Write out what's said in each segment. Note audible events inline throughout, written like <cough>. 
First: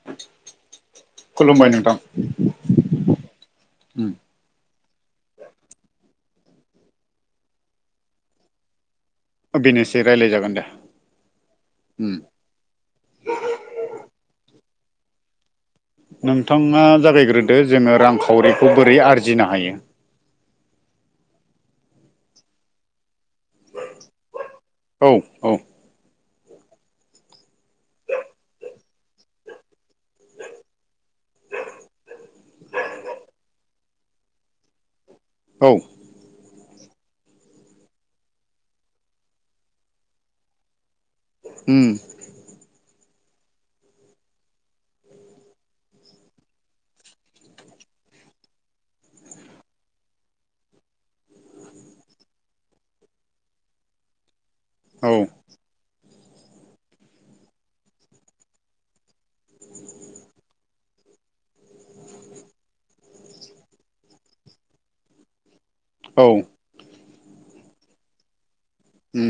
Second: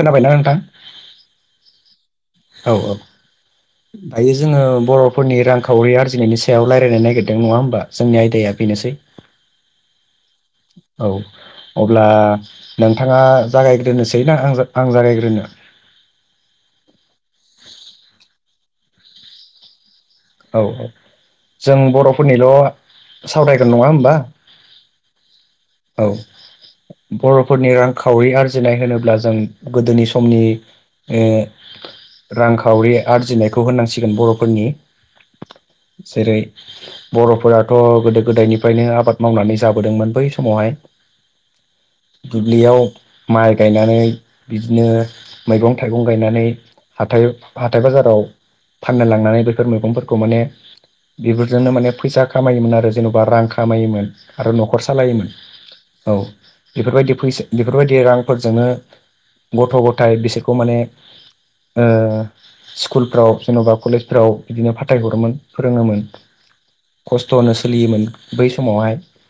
खोनाबायना नोंथां खुलुमबाय नोंथां औ औ उम दा जोङो बर'फोरनि रांखावरि आरजिनायनि सायाव रायज्लायनो नागिरदों नङा होमबा जोंनि आयदाया बेनोसै बेनोसै रायलाय औ अब्ला नोंथाङा जागायग्रोनोसै ना आं आं जागायग्रोनो नोंथाङा जागायग्रोदो जोङो रांखावरिखौ बोरै आरजिनो हायो औ औ जों बर'फोरनिल' सावरायगोन नङा होमबा औ औ। औ बर'फोरनि रांखावरि आरजिनाय होनोब्ला जों गोदोनि समनि ओ रांखावरि आरजिनायखौ होननांसिगोन बर'फोरनि औ जेरै बर'फोराथ' गोदो गोदायनिफ्रायनो आबाद मावनानै जाबोदोंमोन बै समावहाय उम दुब्लियाव माइ गायनानै बिदिनो मैगं-थाइगं गायनानै हाथाइ हाथाइ बाजाराव फाननो लांनानै बे फोर मैगंफोरखौ माने बेफोरजोंनो माने फैसा खामायोमोन आरो जेन'बा रां खामायोमोन आरो न'खर औ सालायोमोन औ बेफोरबायदि फैसा बेफोरबायदि रांफोरजोंनो गथ'- गथाय बिसोरखौ माने ओ स्कुलफ्राव जेन'बा कलेजफ्राव बिदिनो फाथायहरोमोन फोरोङोमोन औ खस्थ' होनो सोलियोमोन बै समावहाय उम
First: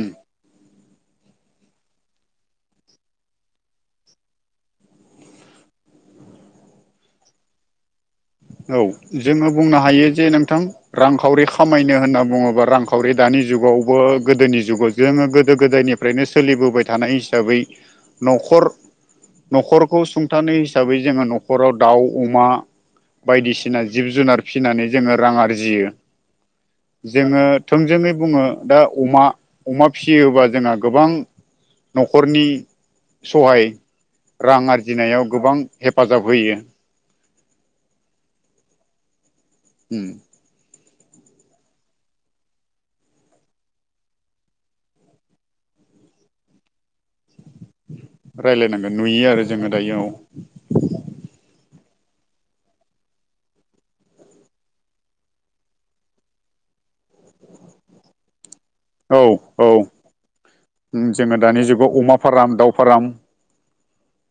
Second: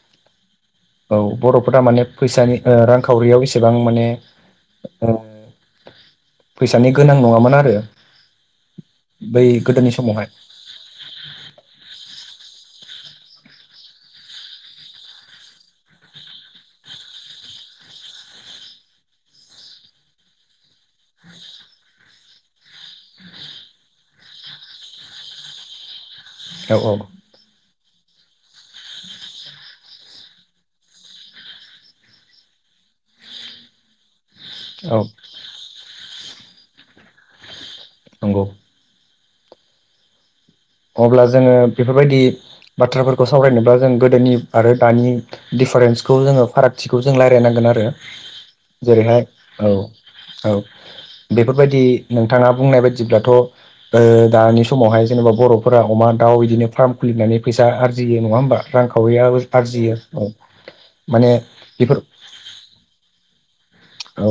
औ बर'फोरा माने फैसानि रांखावरियाव इसेबां माने फैसानि गोनां नङामोन आरो औ बै जोंङो बुंनो गोदोनि हायो जे समावहाय नोंथां रांखावरि खामायनो होनना बुङो रांखावरि दानि जुगावबो गोदोनि जुगाव जोंङो गोदो गोदायनिफ्रायनो सोलिबोबाय थानाय हिसाबै नखर नखरखौ सुंथानाय हिसाबै जोंङो नखराव दाउ अमा बायदिसिना जिब जुनार फिसिनानै जोंङो रां आरजियो औ जोंङो थोंजोङै बुङो दा अमा अमा फिसियोबा जोंहा गोबां नखरनि सहाय रां औ आरजिनायाव गोबां हेफाजाब होयो नंगौ उम अब्ला जोङो बेफोरबायदि बाथ्राफोरखौ सावरायनोब्ला जों गोदोनि आरो दानि दि दिफारेन्सखौ जोंङो फारागथिखौ जों रायलायनांगोन आरो रायलायनांगोन जेरैहाय नुयो आरो जोङो औ दायो औ बेफोरबायदि नोंथाङा बुंनाय बायदिब्लाथ ओ दानि समावहाय जेनेबा बर फोर अमा दाउ बिदिनो फार्म खुलिनानै फैसा आरजियो नङा होमबा औ रांखावरियाबो औ आरजियो उम माने जोङो दानि जुगाव बेफोर अमा फार्म दाउ फार्म औ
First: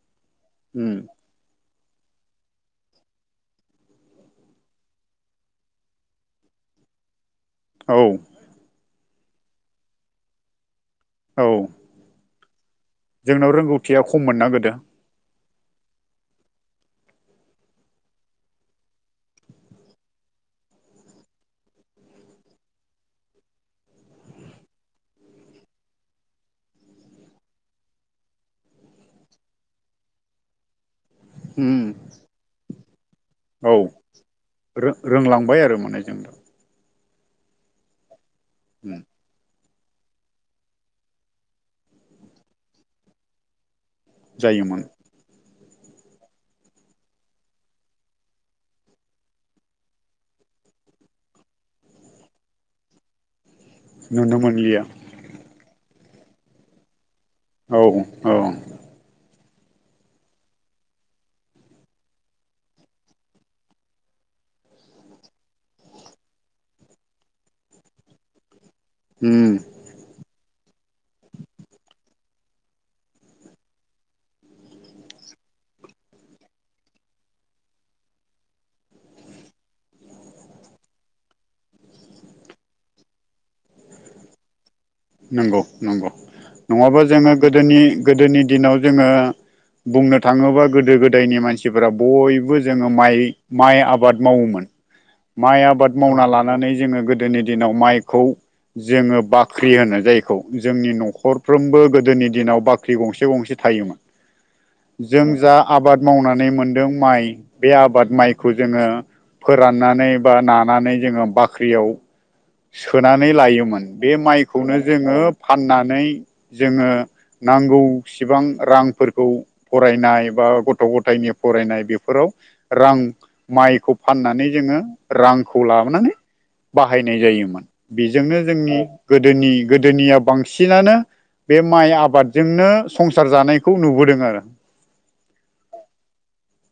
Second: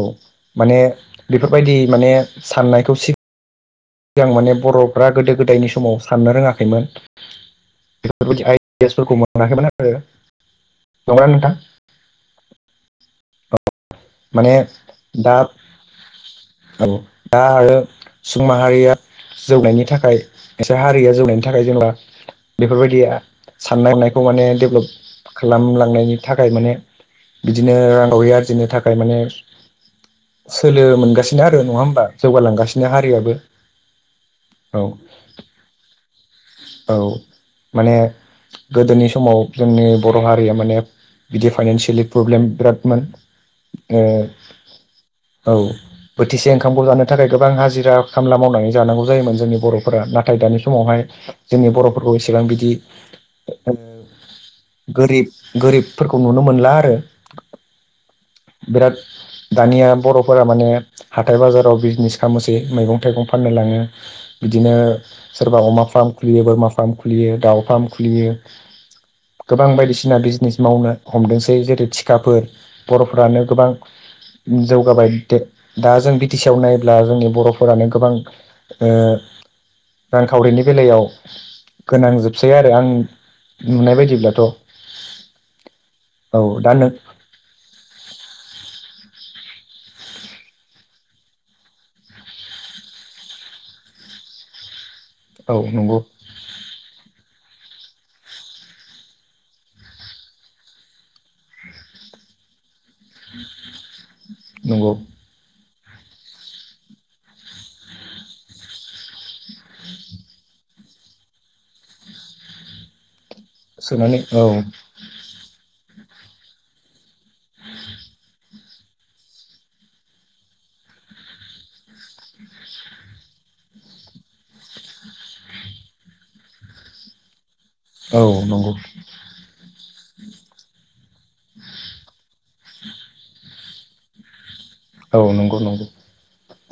माने उम बेफोरबायदि माने साननायखौ सिग मोजां माने बरफ्रा गोदो गोदायनि समाव साननो रोङाखैमोन औ बेफोरबायदि आइडियासफोरखौ मोनाखैमोन आरो नंगौना औ नोंथां जोंनाव रोंगौथिया खम मोनना माने गोदो दा औ दा आरो सुबुं माहारिया जौनायनि थाखाय एसे हारिया जौनायनि थाखाय जेब्ला बेफोरबायदिया साननाय हनायखौ माने डेभलप खालामलांनायनि थाखाय माने बिदिनो रांखावरि आरजिनो थाखाय माने सोलो मोनगोन सिनो आरो नङा उम होमबा जौगालांगासिनो हारियाबो औ रों रोंलांबाय आरो माने जों दा औ माने उम गोदोनि समाव जोंनि बर हारिया माने बिदि फाइनसियेलि प्रब्लेम बिरादमोन जायोमोन औ बोथिसे ओंखामखौ जानो थाखाय गोबां हाजिरा खामला मावनानै जानांगौ जायोमोन जोंनि बरफोरा नाथाय दानि समावहाय जोंनि बरफोरखौ इसेबां बिदि नुनो मोनलिया गोरिब गोरिबफोरखौ नुनो मोनला आरो औ औ बिराद दानिया बरफोरा माने हाथाय बाजाराव बिजनेस खालामनोसै मैगं थाइगं फाननो लाङो बिदिनो सोरबा अमा फार्म खुलियो बोरमा फार्म खुलियो दाउ फार्म खुलियो उम गोबां बायदिसिना बिजनेस मावनो हमदोंसै जेरै थिखाफोर बरफ्रानो गोबां जौगाबाय दा जों बि टि सि आव नायोब्ला जोंनि बरफोरानो गोबां <inaudible> रांखावरिनि बेलायाव गोनां जोबसै आरो आं नुनाय बायदिब्लाथ नंगौ नंगौ औ दा नों नङाबा जोंङो गोदोनि गोदोनि दिनाव जोंङो बुंनो थाङोबा गोदो गोदायनि मानसिफोरा बयबो जोंङो माइ माइ आबाद मावोमोन औ माइ आबाद नंगौ मावना लानानै जोंङो गोदोनि दिनाव माइखौ जोंङो बाख्रि होनो जायखौ जोंनि नखरफ्रोमबो गोदोनि दिनाव बा ख्रि गंसे गंसे थायोमोन नंगौ जों जा आबाद मावनानै मोनदों माइ बे आबाद माइखौ जोंङो फोराननानै बा नानानै जोंङो बाख्रियाव सोनानै लायोमोन बे सोनानै औ माइखौनो जोंङो फाननानै नै जोङो नांगौसिबां रांफोरखौ फरायनाय बा गथ' गथ गथायनि फरायनाय बेफोराव रां माइखौ फाननानै जोङो रांखौ ला नानै बाहाय नाय जायोमोन औ बेजोंनो नंगौ जोंनि गोदोनि गोदोनिया बांसिनानो बे माइ आबादजोंनो संसार जानायखौ नुबोदों आरो। औ नंगौ नंगौ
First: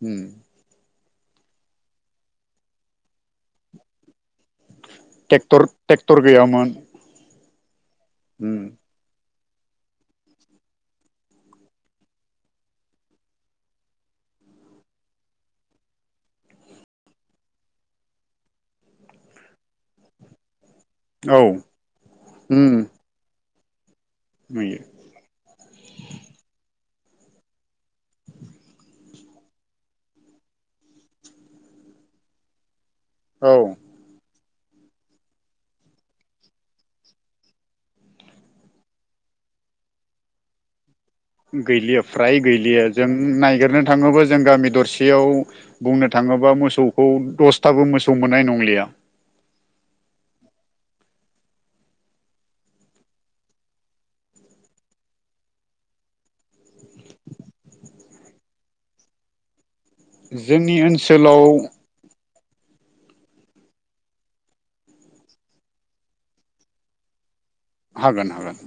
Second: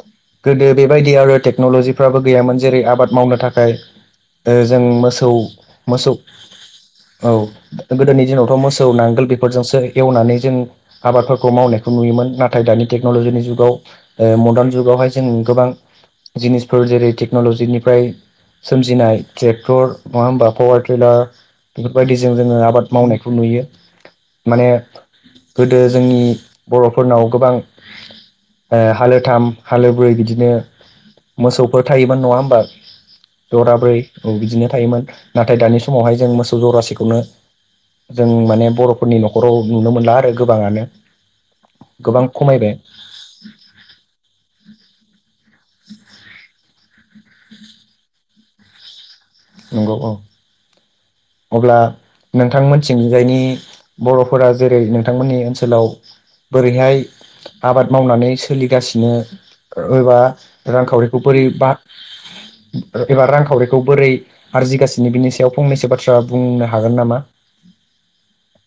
उम गोदो बेबायदि दि आरो टेकन'लजिफ्राबो गैयामोन जेरै आबाद मावनो थाखाय ओ जों मोसौ ट्रेक्टर मोसौ ट्रेक्टर गैयामोन औ गोदोनि उम दिनावथ' मोसौ नांगोल बे फोरजोंसो एवनानै जों आबादफोरखौ मावनायखौ नुयोमोन नाथाय दानि टेक्न'लजिनि जुगाव ओ मर्दार्न जुगावहाय जों गोबां जिनिसफोर जेरै टेक्न'लजिनिफ्राय सोमजिनाय ट्रेक्टर नङा होमबा पावार खैला औ बेफोरबायदिजों जोङो उम आबाद मावनायखौ नुयो। माने नुयो गोदो जोंनि बर'फोरनाव गोबां। ओ हालोथाम हालोब्रै बिदिनो मोसौफोर थायोमोन नङा होमबा औ जराब्रै। बिनो थायोमोन नाथाय दानि समावहाय जों मोसौ जरासिखौनो जों माने बर'फोरनि न'खराव नुनो मोनला आरो गोबाङानो। गैलियो गोबां फ्राय खमायबाय गैलियो जों नायगिरनो थाङोब्ला जों गामि दरसेयाव बुंनो थाङोबा मोसौखौ दसथाबो मोसौ मोननाय नंलिया। नंगौ औ। अब्ला नोंथांमोनसिं जायनि बर'फोरा जेरै नोंथांमोननि ओनसोलाव बोरैहाय आबाद मावनानै सोलिगासिनो? एबा जोंनि रांखावरिखौ ओनसोलाव बोरै बा एबा रांखावरिखौ बोरै आरजिगासिनो बिनि सायाव फंनैसो बाथ्रा बुंनो हागोन नामा। हागोन हागोन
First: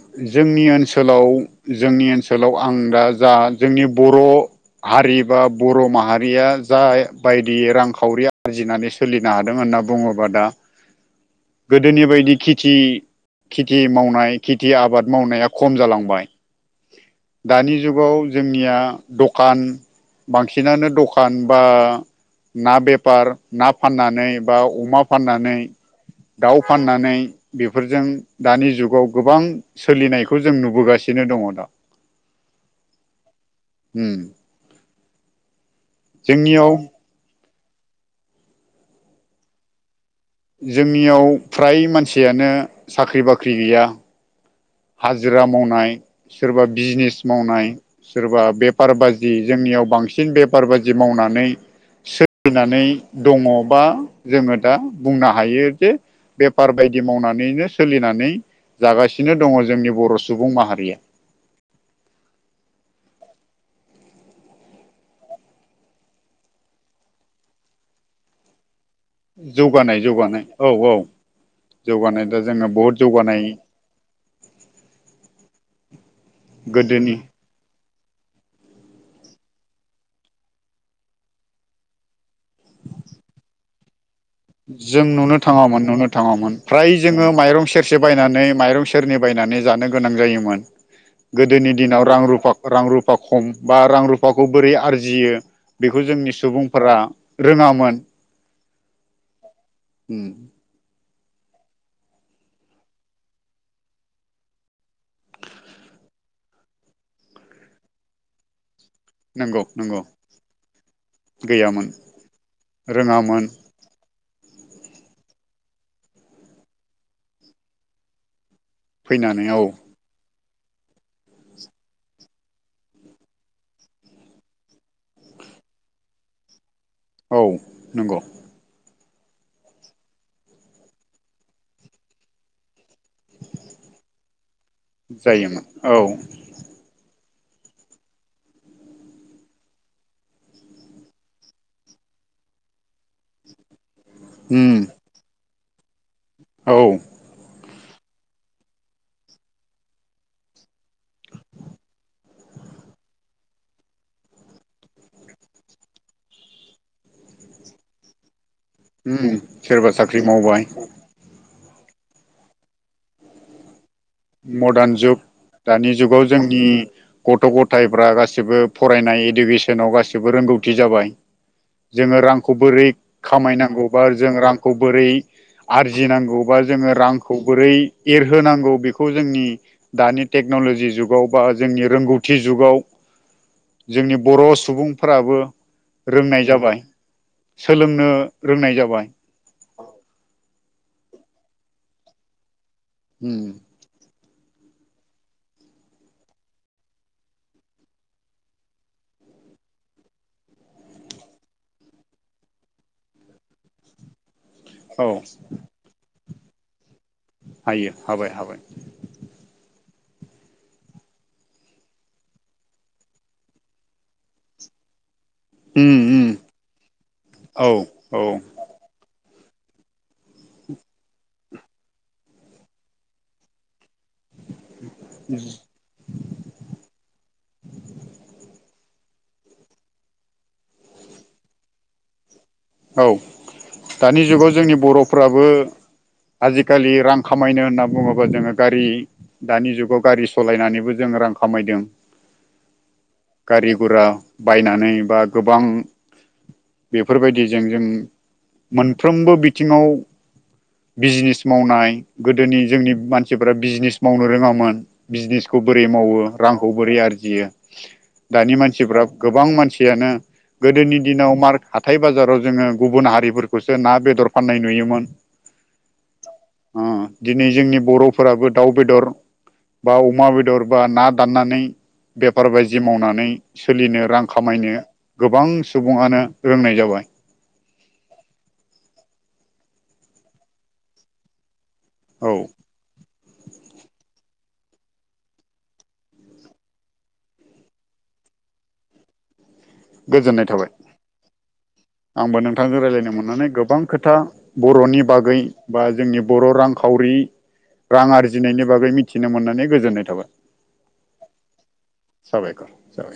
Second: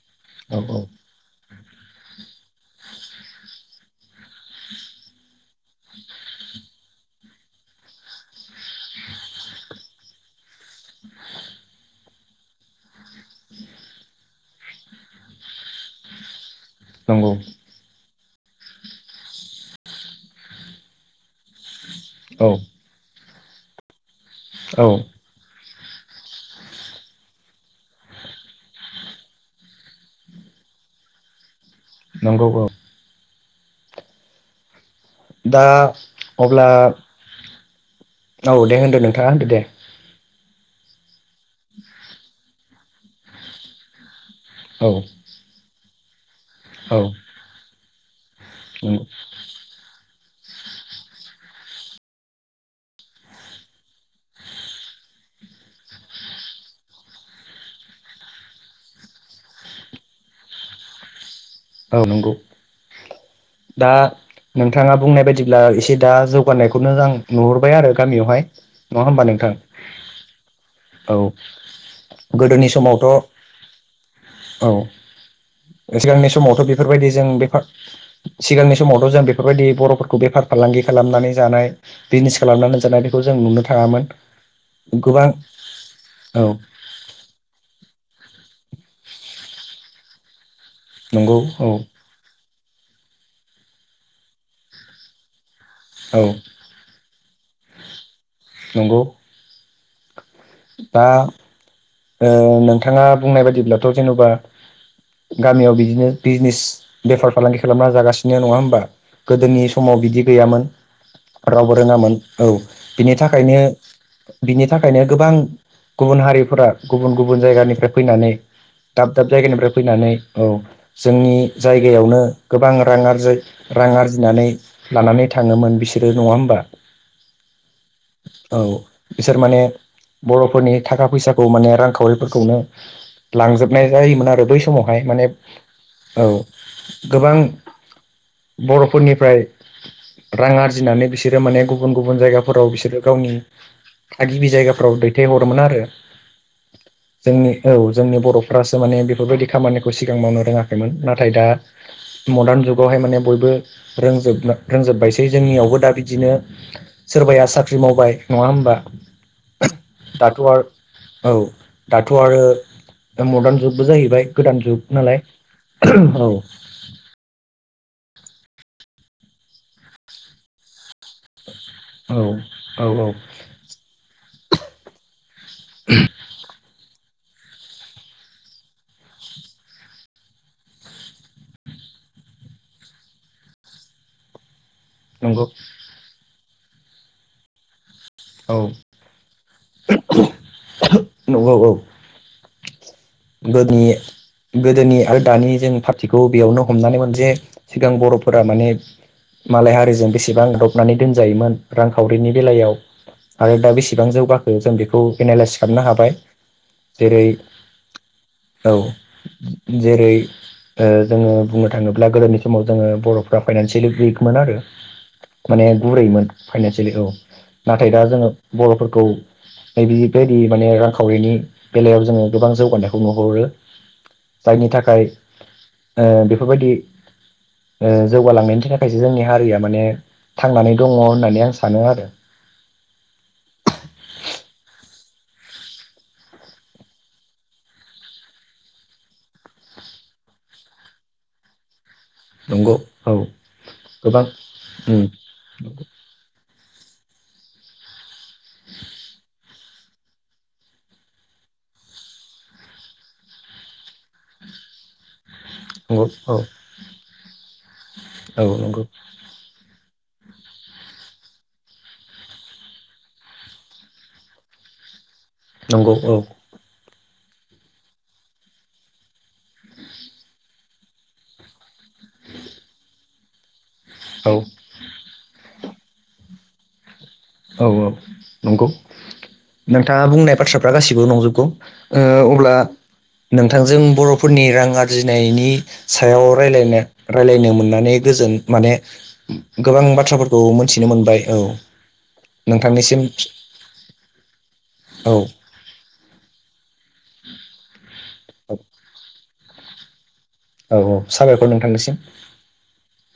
औ जोंनि औ ओनसोलाव जोंनि ओनसोलाव आं दा जा जोंनि बर' हारि बा बर' माहारिया जा बायदि रांखावरि आरजिनानै सोलिनो हादों होन होनना बुङोबा दा गोदोनि बायदि खेथि थि मावनाय खेथि आबाद मावनाया खम जालांबाय नंगौ दानि जुगाव जोंनिया दखान बांसिनानो द खान बा औ ना बेफार ना फाननानै बा औ अमा फाननानै दाउ फाननानै बेफोरजों दानि जुगाव गोबां सोलिनायखौ जों नुबोगासिनो दङ दा। नंगौ औ। होम। दा अब्ला जोंनियाव औ दे होनदो नोंथाङा होनदो दे। जोंनियाव फ्राय मानसियानो साख्रि बाख्रि गैया। औ हाजिरा मावनाय सोरबा औ बिजिनेस मावनाय। सोरबा बेफार नंगौ बाजि जोंनियाव बांसिन बेफार बाजि मावनानै सोलिनानै दङबा जोङो दा बुंनो हायो जे बेफार बायदि मावनानैनो सोलिनानै जागासिनो दङ। जोंनि बर' सुबुं माहारिया औ नंगौ दा। नोंथाङा बुंनाय बायदिब्ला एसे दा जौगानायखौनो आं नुहरबाय आरो गामियावहाय नङा होमबा नोंथां जौगानाय जौगानाय औ औ। जौगानाय दा गोदोनि जोङो बहुत समावथ' जौगानाय औ सिगांनि समावथ' बेफोरबायदि गोदोनि जों बे <inaudible> सिगांनि समावथ' जों बेफोरबायदि बर'फोरखौ बेफार फालांगि खालामनानै जानाय बिजनेस खालामनानै जानाय बेखौ जों नुनो थाङामोन जों गोबां नुनो थाङामोन नुनो औ थाङामोन फ्राय जोङो माइरं सेरसे बायनानै नै माइरं सेरनि बायनानै जानो गोनां जायोमोन नंगौ औ गोदोनि दिनाव रां रुफा रां रुफा खम बा रां रुफाखौ बोरै आरजियो बेखौ औ जोंनि सुबुंफोरा रोङामोन नंगौ। उम। दा ओ नोंथाङा बुंनाय बाददिब्लाथ' जेन'बा गामियाव बिदिनो बिजनेस बेफार फालांगि खालामना जागासिनो नङा होमबा गोदोनि नंगौ समाव नंगौ बिदि गैयामोन रावबो गैयामोन रोङामोन औ बिनि रोङामोन थाखायनो बिनि थाखायनो गोबां गुबुन हारिफोरा गुबुन गुबुन जायगानिफ्राय फैनानै दाब दाब फैनानै औ जायगानिफ्राय फैनानै औ जोंनि जायगायावनो गोबां रां आरजाय रां आरजिनानै लानानै थां थाङोमोन बिसोरो नङा होमबा? औ नोंग' औ बिसोर माने बर'फोरनि थाखा फैसाखौ माने रांखावरिफोरखौनो लांजोबनाय जायोमोन आरो बै समावहाय माने औ गोबां बर'फोरनिफ्राय रां आरजिनानै बिसोरो माने गुबुन गुबुन जायगाफोराव बिसोरो गावनि थागिबि उम जायगाफ्राव दैथायहरोमोन आरो। औ। जोंनि औ जोंनि बर'फ्रासो माने बेफोरबायदि खामानिखौ सिगां मावनो रोङाखैमोन नाथाय दा मदार्न जुगावहाय माने बयबो रोंजोब रोंजोबबायसै जोंनियावबो दा बिदिनो सोरबाया साख्रि मावबाय नङा होमबा उम सोरबा साख्रि दाथ' आरो मावबाय औ दाथ' आरो मदार्न जुग बो जाहैबाय गोदान जुग नालाय औ। थायफ्रा गासिबो फरायनाय इडुकेसनाव गासिबो रोंगौथि जाबाय औ जोङो रांखौ औ बोरै औ खामायनांगौ बा जों रांखौ बोरै आरजिनांगौ बा जोङो रांखौ बोरै एरहोनांगौ बेखौ खौ जोंनि दानि टेक्न'ल'जि जुगाव बा जोंनि रोंगौथि जुगाव जोंनि बर' सुबुंफोराबो नंगौ रोंनाय जाबाय सोलों नो औ रोंनाय जाबाय नंगौ औ। उम गोदोनि उम गोदोनि आरो दानि जों पार्टिखौ बेयावनो हमनानैमोन जे सिगां बर'फोरा माने मालाय हारिजों बेसेबां गादबनानै दोनजायोमोन रांखावरिनि बेलायाव आरो दा बेसेबां जौगाखो जों बेखौ औ एनालइस खालामनो हाबाय जेरै हायो हाबाय हाबाय औ जेरै ओ जोङो बुंनो थाङोब्ला गोदोनि समाव जोङो बर'फ्रा फाइनान्सियेलि उइकमोन आरो माने उम गुरै उम मोन फाइनानसियेलि औ औ नाथाय दा औ जोङो बर'फोरखौ बेबायदि माने रांखावरिनि बेलायाव जोङो गोबां जौगानायखौ नुहरो जायनि थाखाय ओ बेफोरबायदि ओ जौगालांनायनि थाखाय जोंनि हारिया माने थांनानै दङ' होननानै आं सानो आरो। औ दानि जुगाव जोंनि बर'फ्राबो आजिखालि रां खामायनो होनना बुङोबा जोङो गारि दानि जुगाव गारि सलायनानैबो जों रां खामायदों नंगौ औ गारि गरा गोबां बायनानै उम बा गोबां बेफोरबायदिजों जों मोनफ्रोमबो बिथिङाव बिजनेस मावनाय गोदोनि जोंनि मानसिफोरा बिजनेस मावनो रोङामोन बिजनेस खौ बोरै नंगौ मावो औ रांखौ बोरै आरजियो औ दानि नंगौ मानसिफ्रा गोबां मानसि गोदोनि दिनाव मार हाथाय बाजाराव जोङो गुबुन हारिफोरखौसो ना बेदर फाननाय नुयोमोन नंगौ औ। ओ दिनै जोंनि बर'फोराबो दाउ बेदर बा अमा बेदर बा ना दाननानै बेफार बायदि मावनानै सोलिनो रां औ खामायनो गोबां सुबुङआनो रोंनाय जाबाय औ औ नंगौ नोंथाङा बुंनाय बाथ्राफ्रा गासिबो नंजोबगौ ओ औ अब्ला। नोंथांजों बर'फोरनि रां आरजिनायनि सायाव रायलायनो रायलायनो मोननानै गोजोन माने गोबां बाथ्राफोरखौ गोजोननाय थाबाय मोनथिनो मोनबाय औ। आंबो नोंथांजों नोंथांनिसिम रायज्लायनो मोननानै गोबां खोथा बर'नि औ बागै बा जोंनि बर' रांखावरि रां औ आरजिनायनि बागै मिथिनो मोननानै गोजोननाय थाबाय। औ औ साबायखर नोंथांनिसिम साबायखर साबायखर